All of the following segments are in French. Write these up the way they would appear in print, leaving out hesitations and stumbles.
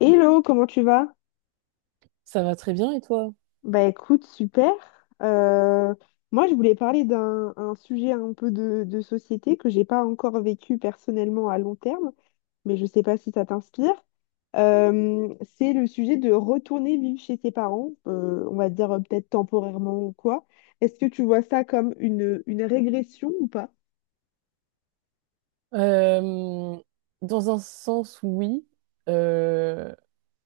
Hello, comment tu vas? Ça va très bien et toi? Bah écoute, super. Euh, moi, je voulais parler d'un un sujet un peu de société que j'ai pas encore vécu personnellement à long terme, mais je sais pas si ça t'inspire. C'est le sujet de retourner vivre chez tes parents, on va dire peut-être temporairement ou quoi. Est-ce que tu vois ça comme une régression ou pas? Euh, Dans un sens, oui. Euh,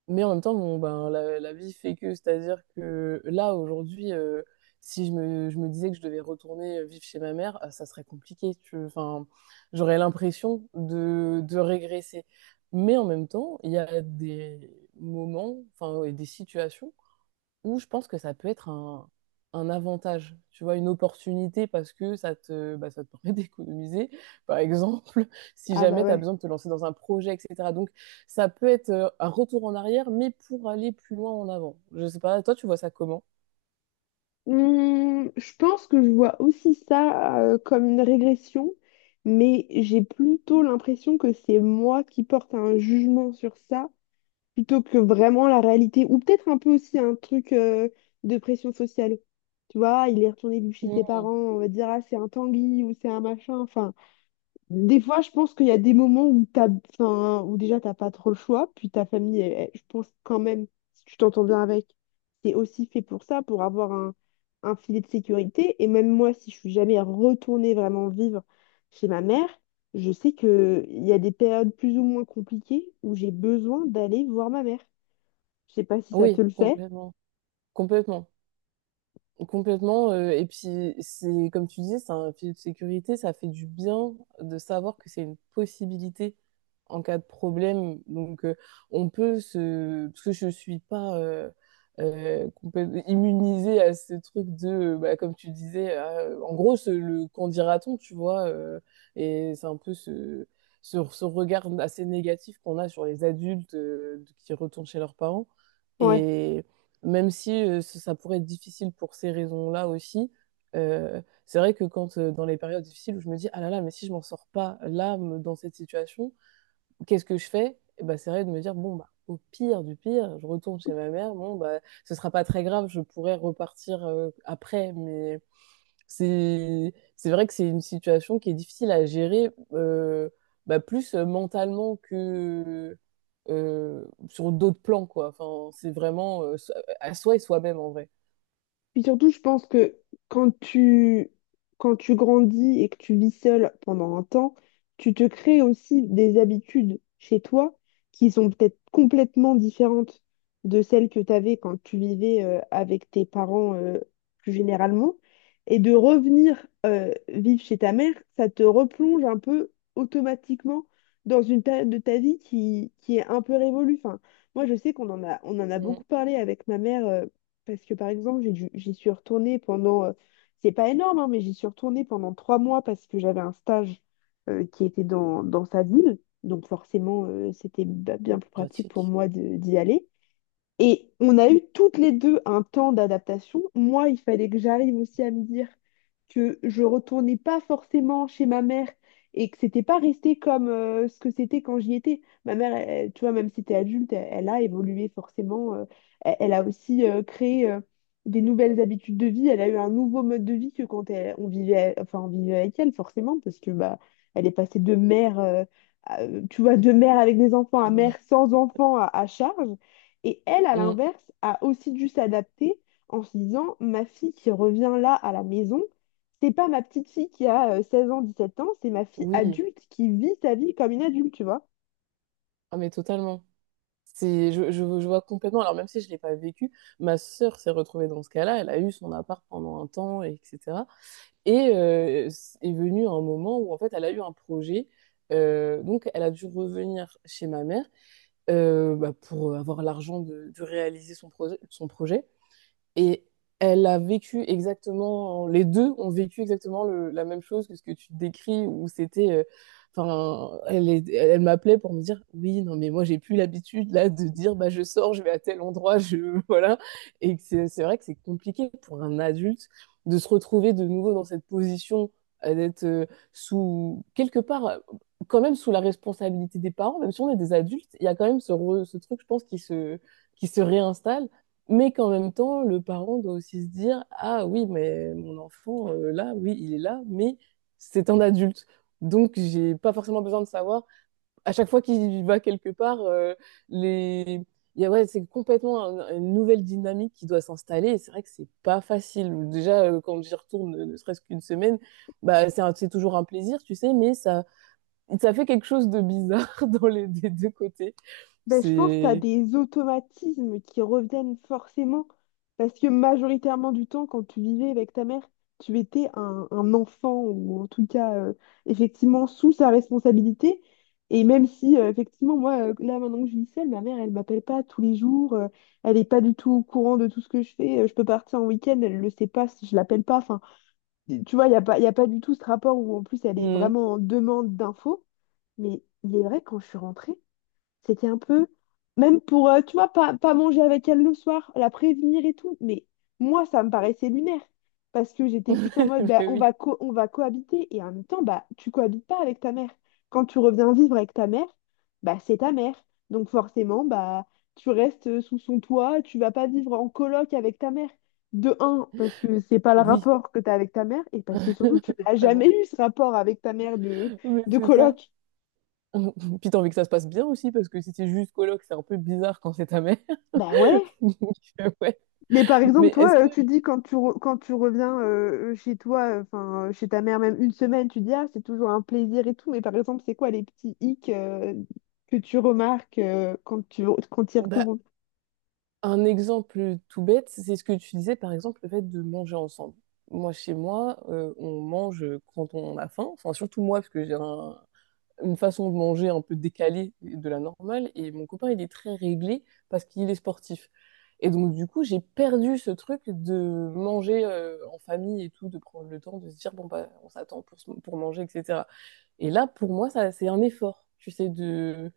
mais en même temps, bon, ben, la vie fait que, c'est-à-dire que là, aujourd'hui, si je me disais que je devais retourner vivre chez ma mère, ah, ça serait compliqué. Enfin, j'aurais l'impression de régresser. Mais en même temps, il y a des moments, enfin, et des situations où je pense que ça peut être un avantage, tu vois, une opportunité parce que ça te permet d'économiser, par exemple, si Ah bah jamais tu as ouais. besoin de te lancer dans un projet, etc. Donc, ça peut être un retour en arrière, mais pour aller plus loin en avant. Je sais pas, toi, tu vois ça comment? Je pense que je vois aussi ça comme une régression, mais j'ai plutôt l'impression que c'est moi qui porte un jugement sur ça, plutôt que vraiment la réalité, ou peut-être un peu aussi un truc de pression sociale. Tu vois, il est retourné vivre chez ses Mm. parents, on va dire, ah, c'est un Tanguy ou c'est un machin, enfin. Des fois, je pense qu'il y a des moments où t'as, enfin, où déjà t'as pas trop le choix, puis ta famille, je pense quand même, si tu t'entends bien avec, c'est aussi fait pour ça, pour avoir un filet de sécurité. Et même moi, si je suis jamais retournée vraiment vivre chez ma mère, je sais que il y a des périodes plus ou moins compliquées où j'ai besoin d'aller voir ma mère. Je sais pas si ça te Oui, le fait. complètement. Complètement. Complètement. Et puis, c'est comme tu disais, c'est un filet de sécurité. Ça fait du bien de savoir que c'est une possibilité en cas de problème. Donc, on peut se... Parce que je suis pas complète- immunisée à ce truc de, bah, comme tu disais, en gros, ce- le qu'en dira-t-on, tu vois. Et c'est un peu ce regard assez négatif qu'on a sur les adultes qui retournent chez leurs parents, Oui, ouais. même si ça ça pourrait être difficile pour ces raisons-là aussi. C'est vrai que quand dans les périodes difficiles où je me dis ah là là, mais si je m'en sors pas là dans cette situation, qu'est-ce que je fais? Et ben, c'est vrai, de me dire bon bah au pire du pire je retourne chez ma mère, bon bah ce sera pas très grave, je pourrais repartir après. Mais c'est vrai que c'est une situation qui est difficile à gérer, bah, plus mentalement que sur d'autres plans, quoi. Enfin, c'est vraiment à soi et soi-même en vrai. Puis surtout, je pense que quand tu, quand tu grandis et que tu vis seul pendant un temps, tu te crées aussi des habitudes chez toi qui sont peut-être complètement différentes de celles que tu avais quand tu vivais avec tes parents plus généralement. Et de revenir vivre chez ta mère, ça te replonge un peu automatiquement dans une période de ta vie qui est un peu révolue. Enfin, moi, je sais qu'on en a Mm. beaucoup parlé avec ma mère. Parce que par exemple, j'y suis retournée pendant, c'est pas énorme, hein, mais j'y suis retournée pendant 3 mois parce que j'avais un stage qui était dans sa ville. Donc forcément, c'était bien plus pratique pour Pratique. moi d'y aller. Et on a eu toutes les deux un temps d'adaptation. Moi, il fallait que j'arrive aussi à me dire que je retournais pas forcément chez ma mère et que c'était pas resté comme ce que c'était quand j'y étais. Ma mère, tu vois, même si t'es adulte, elle, elle a évolué forcément. Elle, elle a aussi créé des nouvelles habitudes de vie. Elle a eu un nouveau mode de vie que quand on vivait, enfin, on vivait avec elle, forcément, parce que bah, elle est passée de mère, tu vois, de mère avec des enfants à Ah bah. mère sans enfants à charge. Et elle, à Mm. l'inverse, a aussi dû s'adapter en se disant, ma fille qui revient là à la maison, c'est pas ma petite fille qui a 16 ans, 17 ans, c'est ma fille Oui, adulte qui vit sa vie comme une adulte, tu vois. ah, mais totalement. C'est, je vois complètement. Alors même si je ne l'ai pas vécu, ma sœur s'est retrouvée dans ce cas-là. Elle a eu son appart pendant un temps, et etc. Et est venu un moment où en fait elle a eu un projet. Donc elle a dû revenir chez ma mère. Bah, pour avoir l'argent de réaliser son projet. Et elle a vécu exactement, les deux ont vécu exactement la même chose que ce que tu décris, où c'était, enfin, elle m'appelait pour me dire, oui, non, mais moi j'ai plus l'habitude là de dire, bah je sors, je vais à tel endroit, je, voilà. Et que c'est vrai que c'est compliqué pour un adulte de se retrouver de nouveau dans cette position, d'être sous, quelque part, quand même sous la responsabilité des parents, même si on est des adultes, il y a quand même ce truc, je pense, qui se réinstalle, mais qu'en même temps, le parent doit aussi se dire, ah oui, mais mon enfant, là, oui, il est là, mais c'est un adulte. Donc, j'ai pas forcément besoin de savoir. À chaque fois qu'il va quelque part, les... ouais, c'est complètement une nouvelle dynamique qui doit s'installer. Et c'est vrai que c'est pas facile. Déjà, quand j'y retourne, ne serait-ce qu'une semaine, bah, c'est toujours un plaisir, tu sais, mais ça fait quelque chose de bizarre dans les des deux côtés. Ben, je pense que tu as C'est. des automatismes qui reviennent forcément parce que majoritairement du temps, quand tu vivais avec ta mère, tu étais un enfant ou en tout cas effectivement sous sa responsabilité. Et même si effectivement, moi, là maintenant que je vis seule, ma mère, elle m'appelle pas tous les jours, elle n'est pas du tout au courant de tout ce que je fais. Je peux partir en week-end, elle le sait pas si je l'appelle pas. Enfin, tu vois, il n'y a pas, y a pas du tout ce rapport où en plus elle est Mm. vraiment en demande d'infos. Mais il est vrai, quand je suis rentrée, c'était un peu, même pour, tu vois, pas manger avec elle le soir, la prévenir et tout. Mais moi, ça me paraissait lunaire. Parce que j'étais plus en mode, bah, Mais on oui, va on va cohabiter. Et en même temps, bah, tu cohabites pas avec ta mère. Quand tu reviens vivre avec ta mère, bah, c'est ta mère. Donc forcément, bah, tu restes sous son toit, tu vas pas vivre en coloc avec ta mère. De un, parce que c'est pas le oui, rapport que tu as avec ta mère, et parce que surtout, tu n'as vraiment. jamais eu ce rapport avec ta mère de, Mais de c'est ça. coloc. Puis t'as envie que ça se passe bien aussi, parce que si c'est juste coloc, c'est un peu bizarre quand c'est ta mère. Bah ouais. Donc, ouais. Mais par exemple, Mais est-ce toi, que, tu dis quand tu reviens chez toi, enfin chez ta mère, même une semaine, tu dis ah, c'est toujours un plaisir et tout. Mais par exemple, c'est quoi les petits hicks que tu remarques quand tu y Bah, retournes? un exemple tout bête, c'est ce que tu disais, par exemple, le fait de manger ensemble. Moi, chez moi, on mange quand on a faim, enfin, surtout moi, parce que j'ai une façon de manger un peu décalée de la normale. Et mon copain, il est très réglé parce qu'il est sportif. Et donc, du coup, j'ai perdu ce truc de manger en famille et tout, de prendre le temps de se dire, bon, bah, on s'attend pour manger, etc. Et là, pour moi, ça, c'est un effort, tu sais,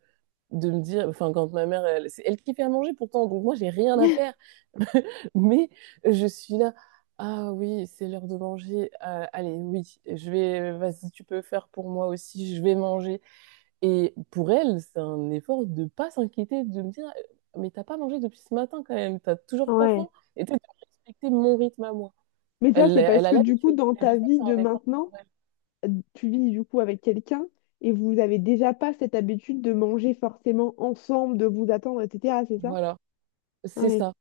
de me dire, enfin, quand c'est elle qui fait à manger pourtant, donc moi, j'ai rien à faire. Mais je suis là. Ah oui, c'est l'heure de manger. Allez, oui, je vais. Vas-y, tu peux faire pour moi aussi. Je vais manger. Et pour elle, c'est un effort de pas s'inquiéter, de me dire, mais t'as pas mangé depuis ce matin quand même, t'as toujours pas faim, Ouais. et tu sais, de respecter mon rythme à moi. Mais ça, Elle, c'est elle parce a que du coup, l'habitude, dans mais je sais ta que vie c'est de un effort maintenant, pour elle. tu vis du coup avec quelqu'un et vous avez déjà pas cette habitude de manger forcément ensemble, de vous attendre, etc. C'est ça? Voilà, c'est Ouais. ça.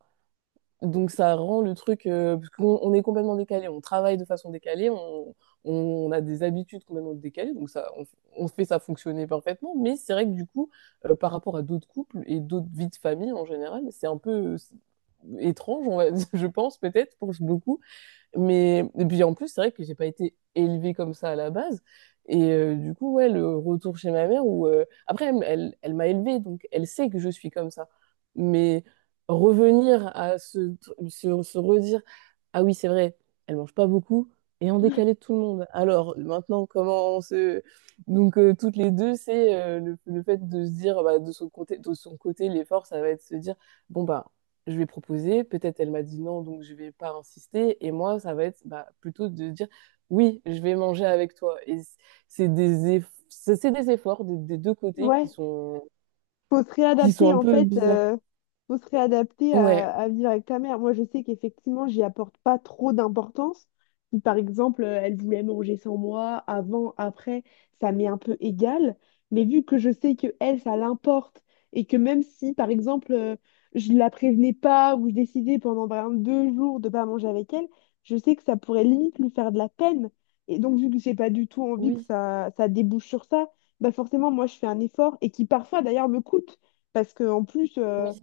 Donc ça rend le truc, parce qu'on est complètement décalé, on travaille de façon décalée, on a des habitudes complètement décalées, donc ça, on fait ça fonctionner parfaitement, mais c'est vrai que du coup, par rapport à d'autres couples et d'autres vies de famille en général, c'est un peu, étrange, on va dire, je pense peut-être pour beaucoup. Mais et puis en plus, c'est vrai que j'ai pas été élevée comme ça à la base. Et du coup, ouais, le retour chez ma mère où après elle m'a élevée, donc elle sait que je suis comme ça. Mais revenir à se redire, ah oui, c'est vrai, elle mange pas beaucoup et en décalé de tout le monde. Alors maintenant, comment on se... donc toutes les deux, c'est le fait de se dire bah, de son côté, l'effort, ça va être de se dire bon bah je lui ai proposé, peut-être elle m'a dit non, donc je vais pas insister. Et moi, ça va être bah, plutôt de dire oui, je vais manger avec toi. Et c'est des, eff c'est des efforts des deux côtés Ouais. Faut se qui sont réadapter un en peu fait, bizarres. Faut se réadapter Ouais, à vivre avec ta mère. Moi, je sais qu'effectivement, j'y apporte pas trop d'importance. Si, par exemple, elle voulait manger sans moi, avant, après, ça m'est un peu égal. Mais vu que je sais que elle, ça l'importe, et que même si, par exemple, je la prévenais pas ou je décidais pendant par exemple, 2 jours de pas manger avec elle, je sais que ça pourrait limite lui faire de la peine. Et donc, vu que j'ai pas du tout envie que oui, ça débouche sur ça, bah forcément, moi, je fais un effort et qui parfois, d'ailleurs, me coûte. Parce qu'en plus, euh, oui.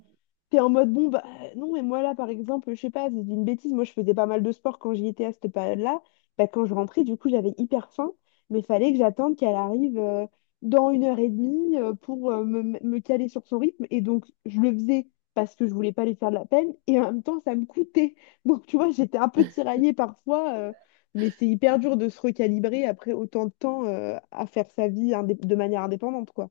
T'es en mode, bon, bah, non, mais moi, là, par exemple, je sais pas, je dis une bêtise, moi, je faisais pas mal de sport quand j'y étais à cette période-là. Bah, quand je rentrais, du coup, j'avais hyper faim, mais fallait que j'attende qu'elle arrive dans une heure et demie pour me caler sur son rythme. Et donc, je le faisais parce que je voulais pas lui faire de la peine, et en même temps, ça me coûtait. Donc, tu vois, j'étais un peu tiraillée parfois, mais c'est hyper dur de se recalibrer après autant de temps à faire sa vie de manière indépendante, quoi.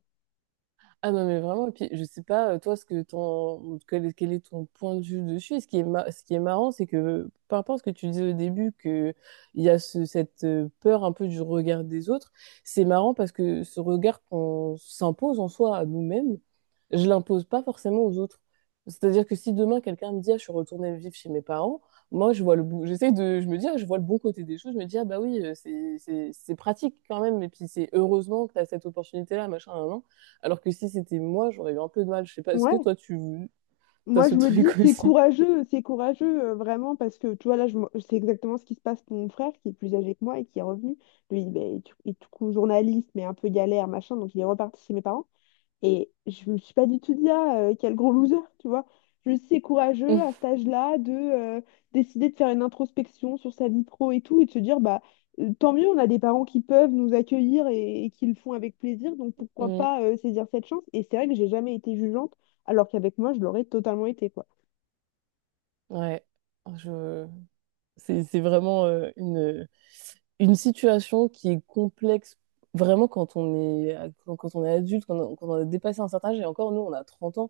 Ah non, mais vraiment, et puis je sais pas, toi, ce que ton, quel est ton point de vue dessus? Et ce qui est, ce qui est marrant, c'est que par rapport à ce que tu disais au début, que il y a cette peur un peu du regard des autres, c'est marrant parce que ce regard qu'on s'impose en soi à nous-mêmes, je l'impose pas forcément aux autres. C'est-à-dire que si demain quelqu'un me dit, ah, je suis retournée vivre chez mes parents, moi, je vois le bon, j'essaie de, je me dis, ah, je vois le bon côté des choses, je me dis, ah bah oui, c'est pratique quand même, et puis c'est heureusement que tu as cette opportunité-là, machin, nan, nan. Alors que si c'était moi, j'aurais eu un peu de mal. Je sais pas, est-ce que Ouais, toi, tu as moi, ce je me truc dis, aussi? C'est courageux, vraiment, parce que, tu vois, là, je exactement ce qui se passe pour mon frère, qui est plus âgé que moi et qui est revenu. Lui, il est tout coup journaliste, mais un peu galère, machin, donc il est reparti chez mes parents. Et je me suis pas du tout dit, ah, quel gros loser, tu vois. Je me suis dit, c'est courageux à cet âge-là de décider de faire une introspection sur sa vie pro et tout, et de se dire, bah, tant mieux, on a des parents qui peuvent nous accueillir et qui le font avec plaisir, donc pourquoi Mm. pas saisir cette chance. Et c'est vrai que j'ai jamais été jugeante, alors qu'avec moi, je l'aurais totalement été, quoi. Ouais, je... C'est vraiment une situation qui est complexe vraiment quand on est, quand on est adulte, quand on a dépassé un certain âge, et encore nous, on a 30 ans,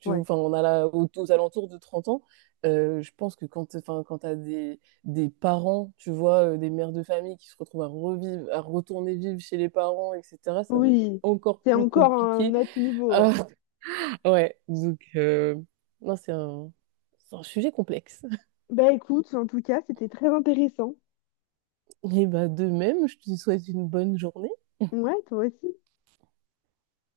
Ouais. enfin, on a là, aux alentours de 30 ans, je pense que enfin, quand tu as des parents, tu vois, des mères de famille qui se retrouvent à revivre, à retourner vivre chez les parents, etc., ça doit être Oui, encore c'est plus encore compliqué. un autre niveau, Ah, ouais. ouais, donc, non, c'est c'est un sujet complexe. Bah écoute, en tout cas, c'était très intéressant. Et bah, de même, je te souhaite une bonne journée. Ouais, toi aussi.